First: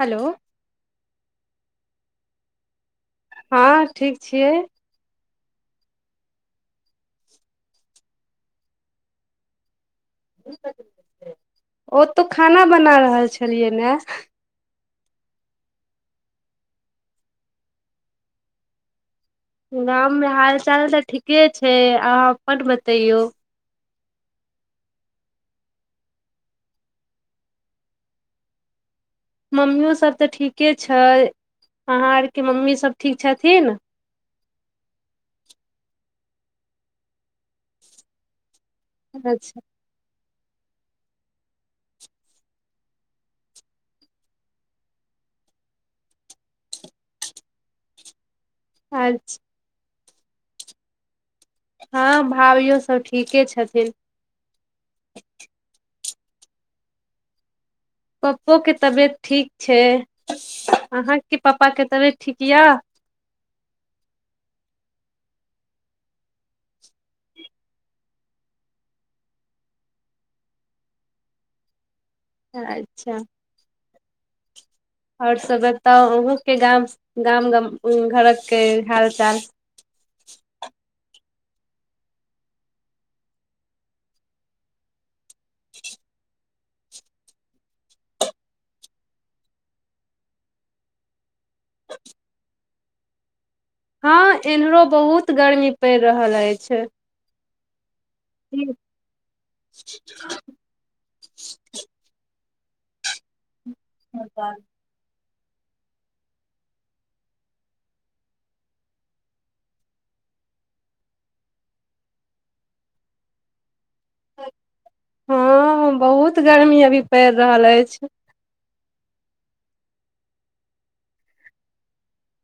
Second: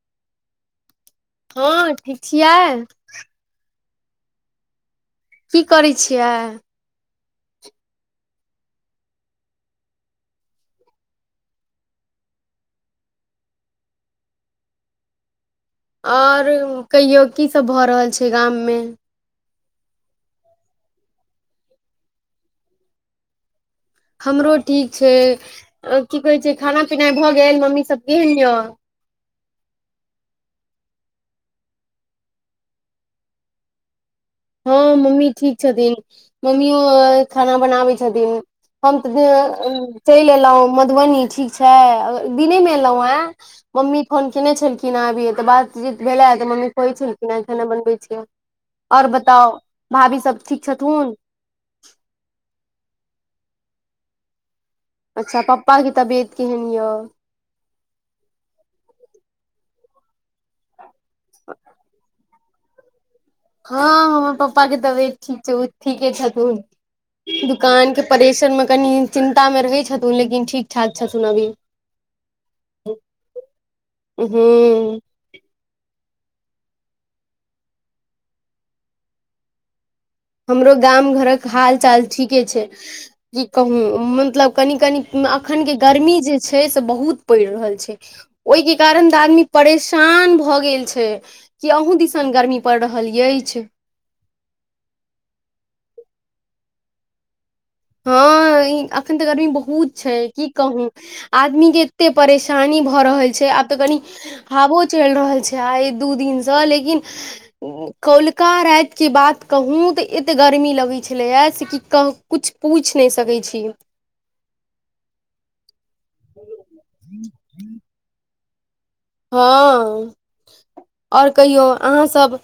Hello. [unintelligible] हां ठीक छियै। [unintelligible] हँ ठीक छियै। [unintelligible] की करै छियै। [unintelligible] [unintelligible] ओ तऽ खाना बना रहल छलियै नै। और कहियो की सब भऽ रहल छै गाममे। [unintelligible] गाममे हाल चाल तऽ ठीके छै, अहाँ अपन बतैयौ। [unintelligible] हमरो ठीक छै अ की कहै छै खाना पीनाय भऽ गेल मम्मी सब केहन य। [unintelligible] मम्मियो सब तऽ ठीके छै, अहाँ आर के मम्मी सब ठीक छथिन। [unintelligible] हां मम्मी ठीक छथिन मम्मीयों खाना बनाबै छथिन। हम तै अच्छा [unintelligible] चैल ऐल। एलौ मधुबनी ठीक छै, ए दिने मे एलौ ऐ, मम्मी फोन केने छलखिन अभीये तऽ बातचीत भेले तऽ मम्मी कहै छलखिन हे खेना बनबै छियौ। अच्छ। [unintelligible] ह, भाभी सब ठीक छथुन। [unintelligible] हां भाभियो सब ठीके छथिन। [unintelligible] अच्छा पप्पाके तबियत केहेन य। [unintelligible] पप्पो के तबियत ठीक छै। [unintelligible] अहाँ के पप्पा के तबियत ठीक यऽ? [unintelligible] हां हमर पप्पा के तबियत ठीक छै, उ ठीके छथुन दुकान के परेशर में कनि चिन्ता मे रहै छथुन लेकिन ठीक ठाक छथुन अभी। अच्छा। [unintelligible] हूँ। [unintelligible] और सब बताव [unintelligible] के गाम से गाम- गम उम्म घरक के हाल चाल। हमरो गाम घरक हाल चाल ठीके छै, की कहू मतलब कनि -कनि। [unintelligible] उम्म अखन के गर्मी जे। छै से बहुत पड़ रहल छै ओय के कारण तऽ आदमी परेशान भऽ गेल छै कि अहूँ दिसन गर्मी पड़ रहल ऐछ। हां एन्हरो बहुत गर्मी पड़ रहल ऐछ। हां इ एखन तऽ गर्मी बहुत छै की कहू आदमी के एते परेश। शानी भ रहल छै आब। त कनी हँ हाबो चैल रहल छै। आय दू दिन से लेकिन उम्म कौलका राएत के बात कहूँ तऽ ऐत गर्मी लगै छलै य से कि कहु कुछ। पूछ नै सकै छी। [inaudible] हां- हां बहुत गर्मी अभी पड़ रहल ऐछ। हां [unintelligible] और कहियौ अहाँ सब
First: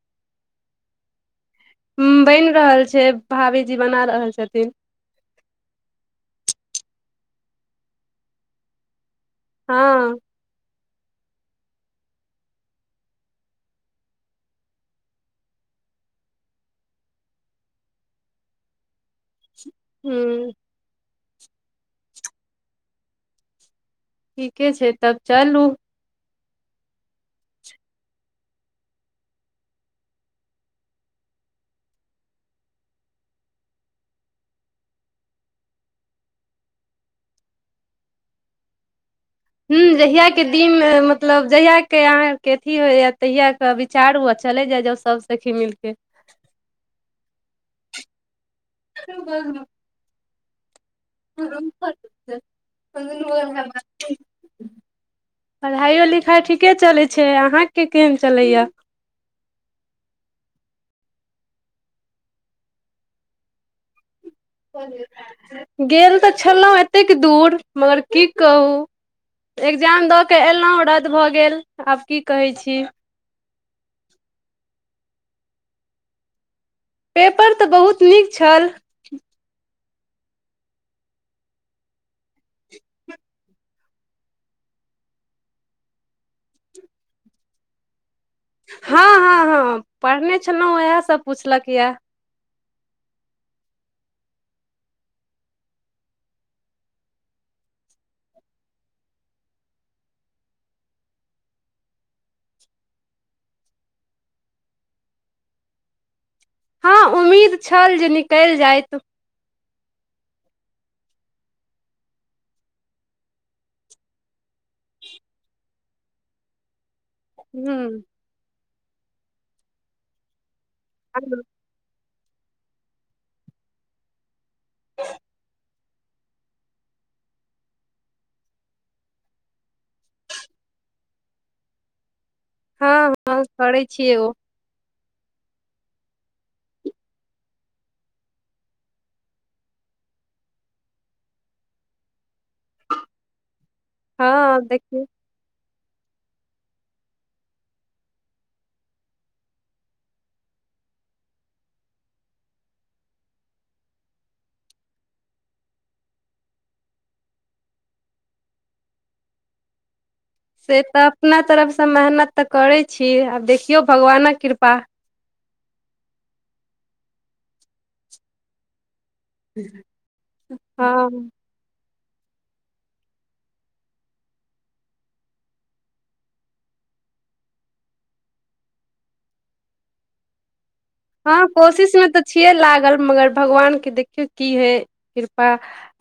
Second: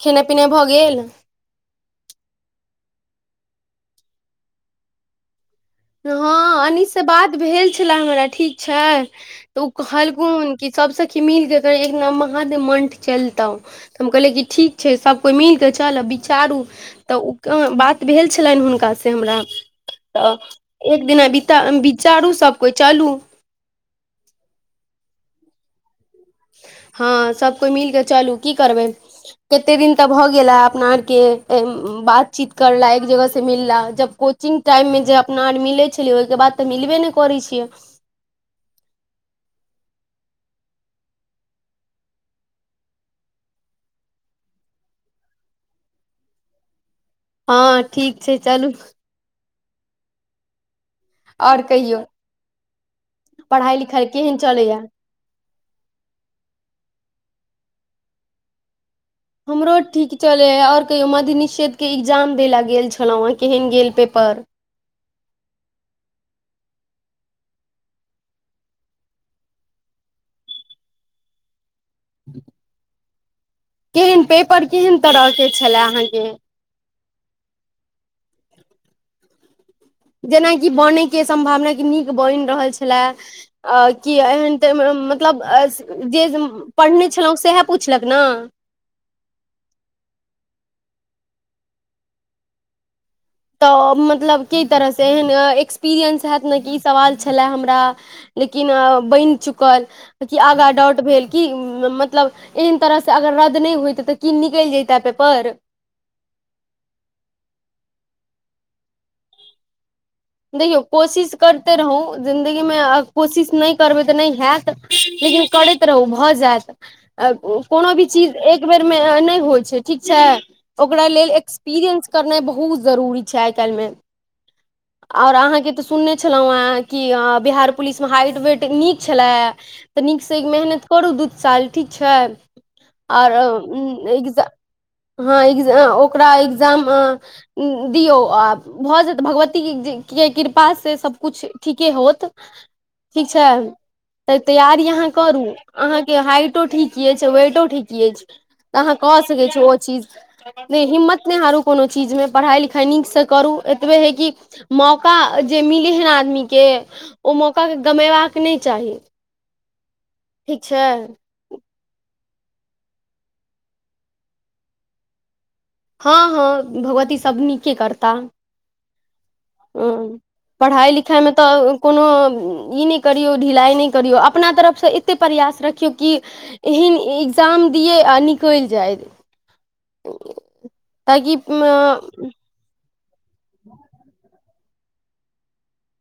खेनाय पिनाय भऽ गेल? [unintelligible] उम्म बैन रहल छै भाभीजी बना रहल छथिन। [unintelligible] हँ अनीस से बात भेल छलै हमरा ठीक छै। त उ हँ कहलखून की। सब सखी मिल के कही एक दिना महादेव मण्ठ चलतौ तऽ हम कहलियै कि ठीक छै सब कोइ मिल कै चलब विचारू तऽ उ क बात भेल छलैन हुनका से हमरा। तऽ। ह [unintelligible] एक दिना बिता विचारू सब कोइ चलू। [unintelligible] ठीके छै तब चलू। [unintelligible] हां सब कोइ मिल के चलू की करबै कते दिन तऽ भऽ गेलै अपना आरके ए उम्म बातचीत करला एक जगह से मिलला जब कोचिंग टाइममे जे अपना आर मिलै छलियै ओय के बाद तऽ मिलबे नै करै छियै। [unintelligible] हुं जहियाके दिन मे मतलब जहियाके अहाँके अथी होय यै तहियाके विचारु अ चले जाय जाउ सब सखी मिल कऽ। [unintelligible] हां ठीक छै। चलू चलु भोरमे। [inaudible] आओर कहियौ पढ़ाइ लिखाइ केहन चलैया पढ़ाइयो लिखाय ठीके चलै छै। से अहाँके केहेन चलै य? हमरो ठीक चलै यै, और कहियो मध्य निषेध के इग्जाम दै ल गेल छलौयै केहेन गेल पेपर? गेल तऽ छलौ एतेक दूर मगर की कहू एग्जाम दऽ कऽ एलौ रद्द भऽ गेल। आब की कहै छी। केहेन पेपर केहन तरहके छलै अहाँके। [unintelligible] पेपर तऽ बहुत नीक छल। जेनाकि बनय के सम्भावना कि नीक बन रहल छलाए, अ कि एहन तऽ म मतलब अ से जे उम्म पढ़ने छलौ सेहे पुछलक। ने हां हां हां पढ़ने छलौ वहे सब पुछलक यऽ? तऽ मतलब की तरह से एहन एक्सपीरियंस हैत ने कि ई सवाल छलय हमरा, लेकिन अ बैन चुकल कि आगाँ डाउट भेल कि उम्म मतलब एहन तरह से अगर रद्द नहि होएत तऽ की निकैल जयतै पेपर। हां, उम्मीद छल जे निकल जायत। देखियौ कोशिश करते रहू जिन्दगीमे आ कोशिश नै करबै तऽ नै हैत लेकिन करैत रहूँ भऽ जायत। आ कोनो ह भी चीज एक एक बेर मे अ नै होइ छै ठीक छै। ओकरा लेल एक्सपीरियंस करनाय बहुत जरूरी छै आइ काएल मे। और अहाँ के तऽ सुनने छलौयै कि बिहार पुलिसमे हाइट वेट नीक छलए। तऽ नीकसँ मेहनत करू दू साल ठीक छै। हँ आर हँ करै उम्म छियै ओ एग्जा हां इग्जा अ अ ओकरा एग्जाम अ दियौ आ भऽ जाएत भगवत ती ज के कृपा से सब कुछ ठीके होत। ठीक छै, तऽ हँ तैयारी देखियौ अहाँ करू। अहाँके हाइटो ठीक ऐछ, वेटो ठीक ऐछ, तऽ अहाँ कऽ सकै छी ओ चीज नै हिम्मत नै हारू कोनो चीजमे पढ़ाइ लिखाइ नीक से करू एतबे हय कि मौका जे मिलै हय नै आदमीके ओ मौकाके गमेबाक नै चाही। ठीक से छै तऽ अपना तरफ से त मेहनत तऽ करै छी आब देखियौ भगवानक कृपा। हां- हां भगवती सब नीके करता। हां पढ़ाई हँ लिखाई मे तऽ कोनो ई नै करियौ ढिलाइ नै करियौ अपना तरफ से एतेक प्रयास रखियौ कि एहन इग्जाम दियै आ निकैल जाय। ताकि हां कोशिश में तऽ छियै लागल। मगर भगवानके देखियौ की हय कृपा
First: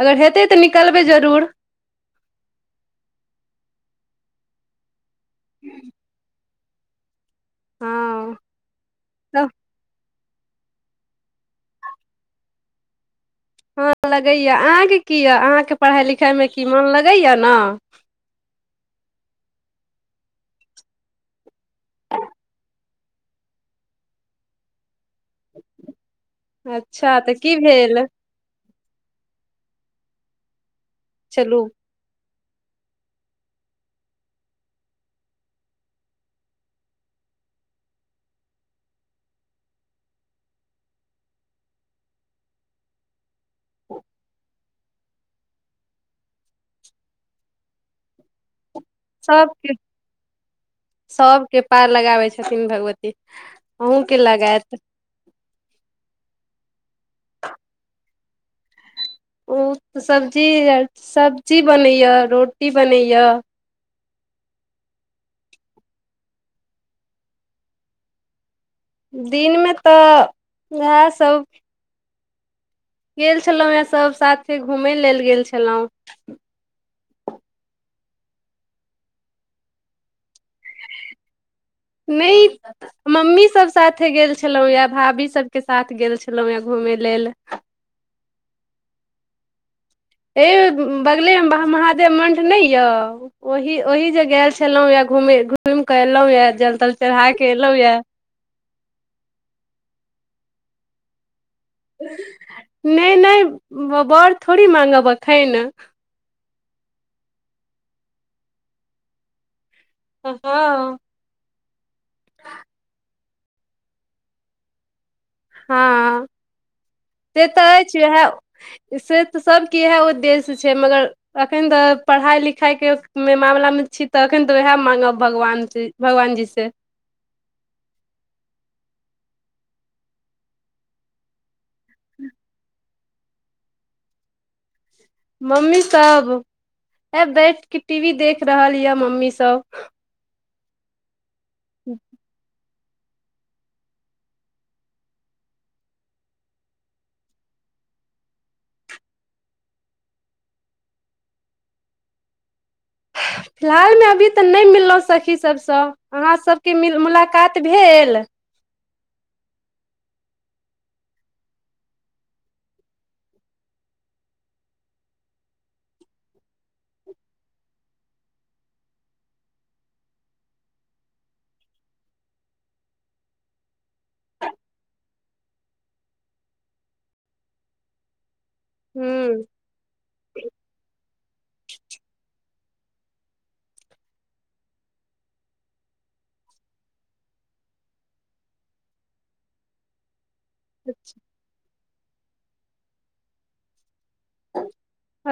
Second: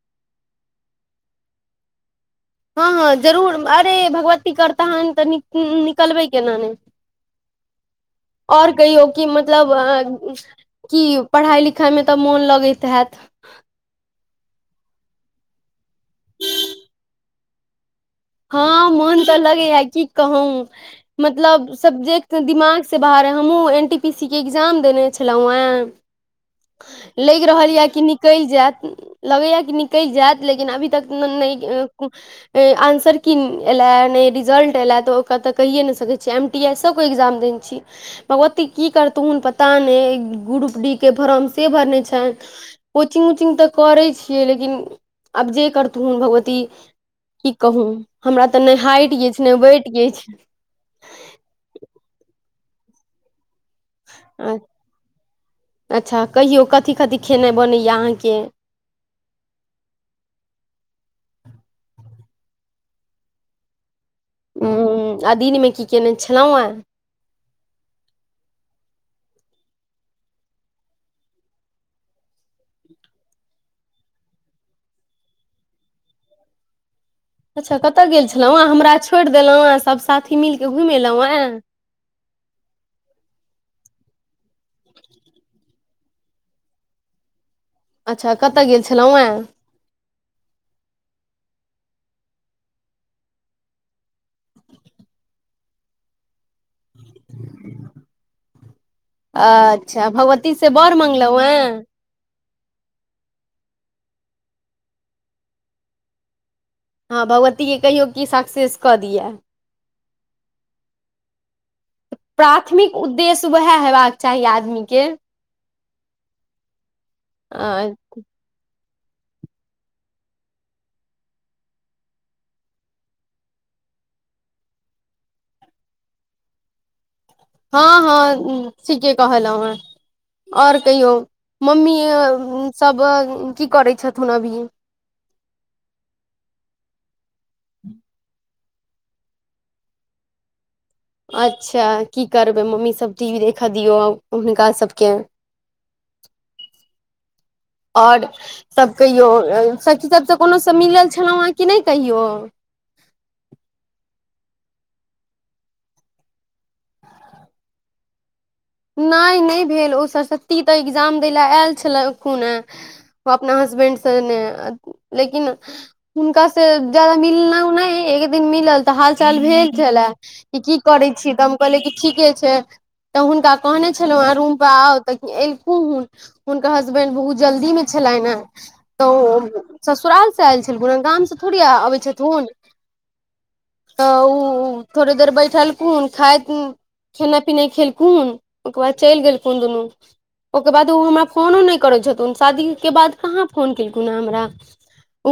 अगर हेतै तऽ निकलबै जरूर। हां -हां जरूर अरे भगवती करताहन तऽ नि उम्म निकलबै केना नै। हँ और कहियौ कि मतलब अ कि पढ़ाई -लिखाइमे तऽ मौन लगैत हैत। हां लगए यै अहाँके की य अहाँके पढ़ाइ लिखाइमे की मोन लगए यै न। हां मोन तऽ लगे यै की कहू मतलब सब्जेक्ट तै दिमाग से बाहर है हमूँ एन टी पी सी के एग्जाम देने छलौ एं, अच्छा तऽ लैग रहल या की भेल निकल जाएत उम्म लगए या कि निकल जाएत लेकिन अभी त नै-नै चलू ए कु ए आन्सर किन ऐलाए नै रिजल्ट ऐलाए तऽ ओकरा तऽ कहिए नै सकै छियै। एम टी एसो के एग्जाम देने छी भगवती की करथुन पता नै ग्रुप डी के फॉरम से भरने छै, कोचिंग उचिंग तऽ करै छियै लेकिन आब जे करथुन भगवती की कहू। हमरा तऽ नै हाइट किछ, नै सभके बैट किछ। छथीन भगवती। अहूँके लगाएत। अच्छा कहियौ कथी-कथी खेनाय बनै या अहाँके। उ सब्जी आर सब्जी बनै या रोटी बनै या। उम्म आ दिनमे की केने छलौ आयं। दिन मे ते उहाए सब गेल छलौ या सब साथे घूमय लेल गेल छलौ। अच्छा कता गेल छलौ ए हमरा छोड़ देलौ ए सब साथी मिल के घुम एलौ एं। नै मम्मी सब‌ साथे गेल छलौ या, भाभी सबके साथ गेल छलौ या घूमय लेल। अच्छा कता गेल छलौ ऐं। ए उम्म बगले मे महा महादेव मण्ठ नै या, ओही-ओही जे गेल छलो या घूमै, घुम कऽ एलौ या, जल-तल चढ़ाए के एलौ या। आच्छा भगवती से बोर मंगलौ ऐं। [unintelligible] नै नै उम्म बोर थोड़ी मांगब अखैन। अहाँ भगवती के कहियौ की सक्सेस कऽ दिया। अ हाँ। प्राथमिक उद्देश्य त उहाए हैबाक चाही आदमी के। हां। से ते एछ हँ उहाए। से ते सबके इहाए उद्देश्य छै मगर अखन तऽ पढ़ाई-लिखाई के मे मामला मे छी तऽ अखेन तऽ उहाए मांगब भगवान से, भगवानजी से। हाँ-हाँ उम्म ठीके कहलौ एं और कहियौ। मम्मी अ उम्म सब अ की करै छथुन अभी। मम्मी सब ए बैठ के टी वी देख रहल या मम्मी सब। अच्छा की करबै मम्मी स तब टी वी देखा दियौ हुनका सबके और तब कहियो अ सखी सबसे कोनो से मिलल छलौ आं की नै कहियो। फिलहाल मे अभी तऽ नै मिललौ सखी सबसँ, अहाँ सबके मिल मुलाकात भेल। नै, नै भेल ओ सरसती तऽ इग्जाम दै ले आएल छलै अखुनै, उ अपना हसबेंड सेने अ लेकिन हुनका से जादा मिललौ नै एक दिन मिलल तऽ हाल-चाल भेल छलै कि की करै छी तऽ हम कहलियै कि ठीके छै तऽ हुनका कहने छलौ एं रूम पर आउ ते एलखू हुन, हुनकर हसबेंड बहुत जल्दी मे छलैन एं। तऽ ह उ ससुराल से आएल छलखुन ए, गाम से थोड़ी आ आबै छथुन। तऽ उ थोड़े देर बैठलखुन खाय उम्म खेनाय पिना खेलखुन। ओकर बाद चैल गेलखुन दुनु। ओकर बाद उ हमरा फोनो नै करै छथुन शादी के बाद कहाँ फोन केल। खुन हमरा [unintelligible]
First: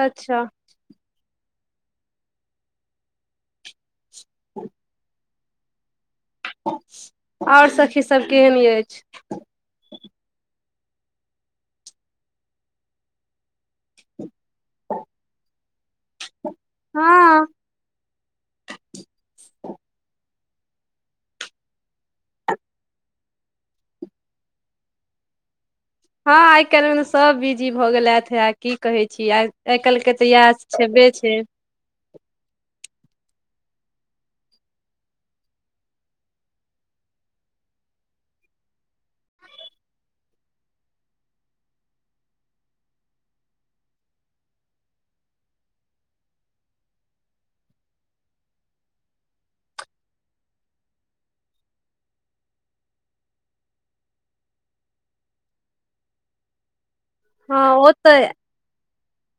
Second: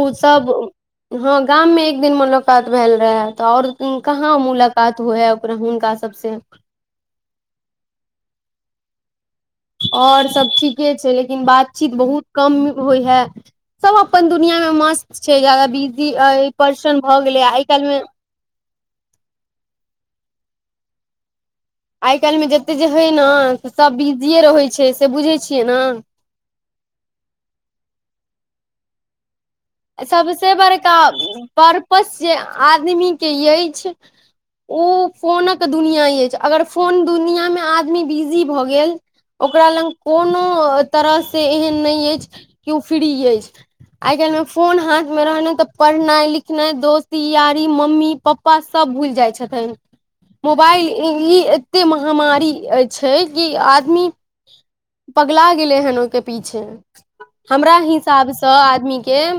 उ अच्छा सब उम्म हां। गाम में एक दिन मुलाकात भेल रहेै तऽ और उम्म कहाँ मुलाकात होय आब। और हुनका से। [unintelligible] और सखी स। सब केहेन ऐछ। [unintelligible] और सब ठीके छै लेकिन बातचीत बहुत कम होइ हय सब अपन। दुनियामे मस्त छै जादा बिजी ए परसन भऽ गेलै हँ आइ काएल मे। आइ काएल मे जते जे हय ने त सभ बिजीए रहै छै से बुझै छियै नै। हां आइ काएल मे सब बिजी भऽ गेलैथ थै। की कहै छी आइ। काल्हिके तऽ इएह सबसे बड़का छेबे छै -परपस जे आदमी। के ऐछ उ फोनक दुनिया ऐछ अगर फोन दुनिया मे आदमी बिजी भ गेल ओकरा लंग कोनो अ तरह से एहेन नै ऐछ की उ फ्री ऐछ आइ काएल मे। फोन हाथ मे रहनाय तऽ पढ़नाय लिखनाय दोस्ती यारी मम्मी पप्पा सब भूल जाए छथिन, मोबाइल ई एते महामारी ए छै कि आदमी पगला गेले हन ओय के पीछे। हँ हमरा ओ तऽ हिसाबसँ आदमी के। के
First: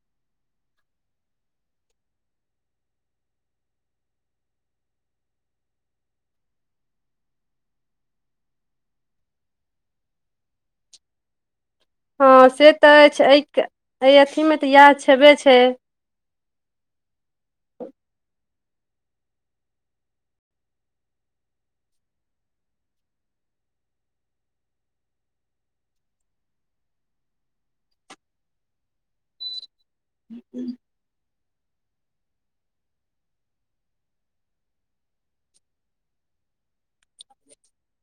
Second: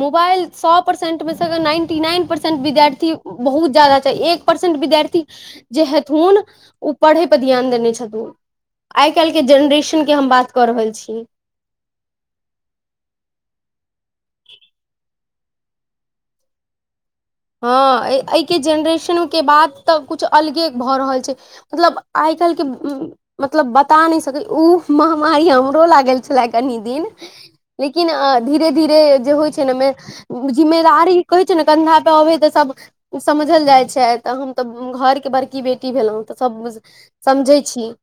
मोबाइल सौ परसेन्टमे से अगर नाइन्टी नाइन परसेन्ट विद्यार्थी बहुत ज्यादा छै एक परसेन्ट विद्यार्थी जे हेथुन उ पढ़ै पर ध्यान देने छथुन, आइ काएल के जेनरेशनके हम बात कऽ रहल छीयै। हां से तऽ ऐछ ए के ए अथी मे तऽ इहे छेबे छै। [unintelligible] हां ए -ए के जेनरेशनके बात तऽ कछु अलगे भऽ रहल छै मतलब आइ काएल के मतलब- बता नै सकै उ महामारी हमरो लागल छलए कनी दिन लेकिन अ धीरे धीरे जे होय छै ने एमे जिम्मेदारी। कहै छै ने कन्धा। अबै तऽ सभ समझल जाइ छै तऽ हम तऽ घरके बड़की बेटी भेलहुँ तऽ सभुझ समझै छी। [unintelligible]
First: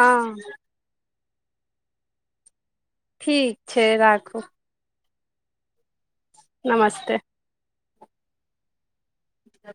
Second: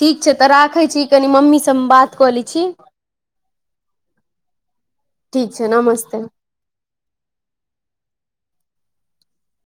ठीक छै तऽ राखै छी। कनि मम्मी से हम बात कऽ लै छी। ठीक छै राखू। ठीक छै नमस्ते। [unintelligible] नमस्ते।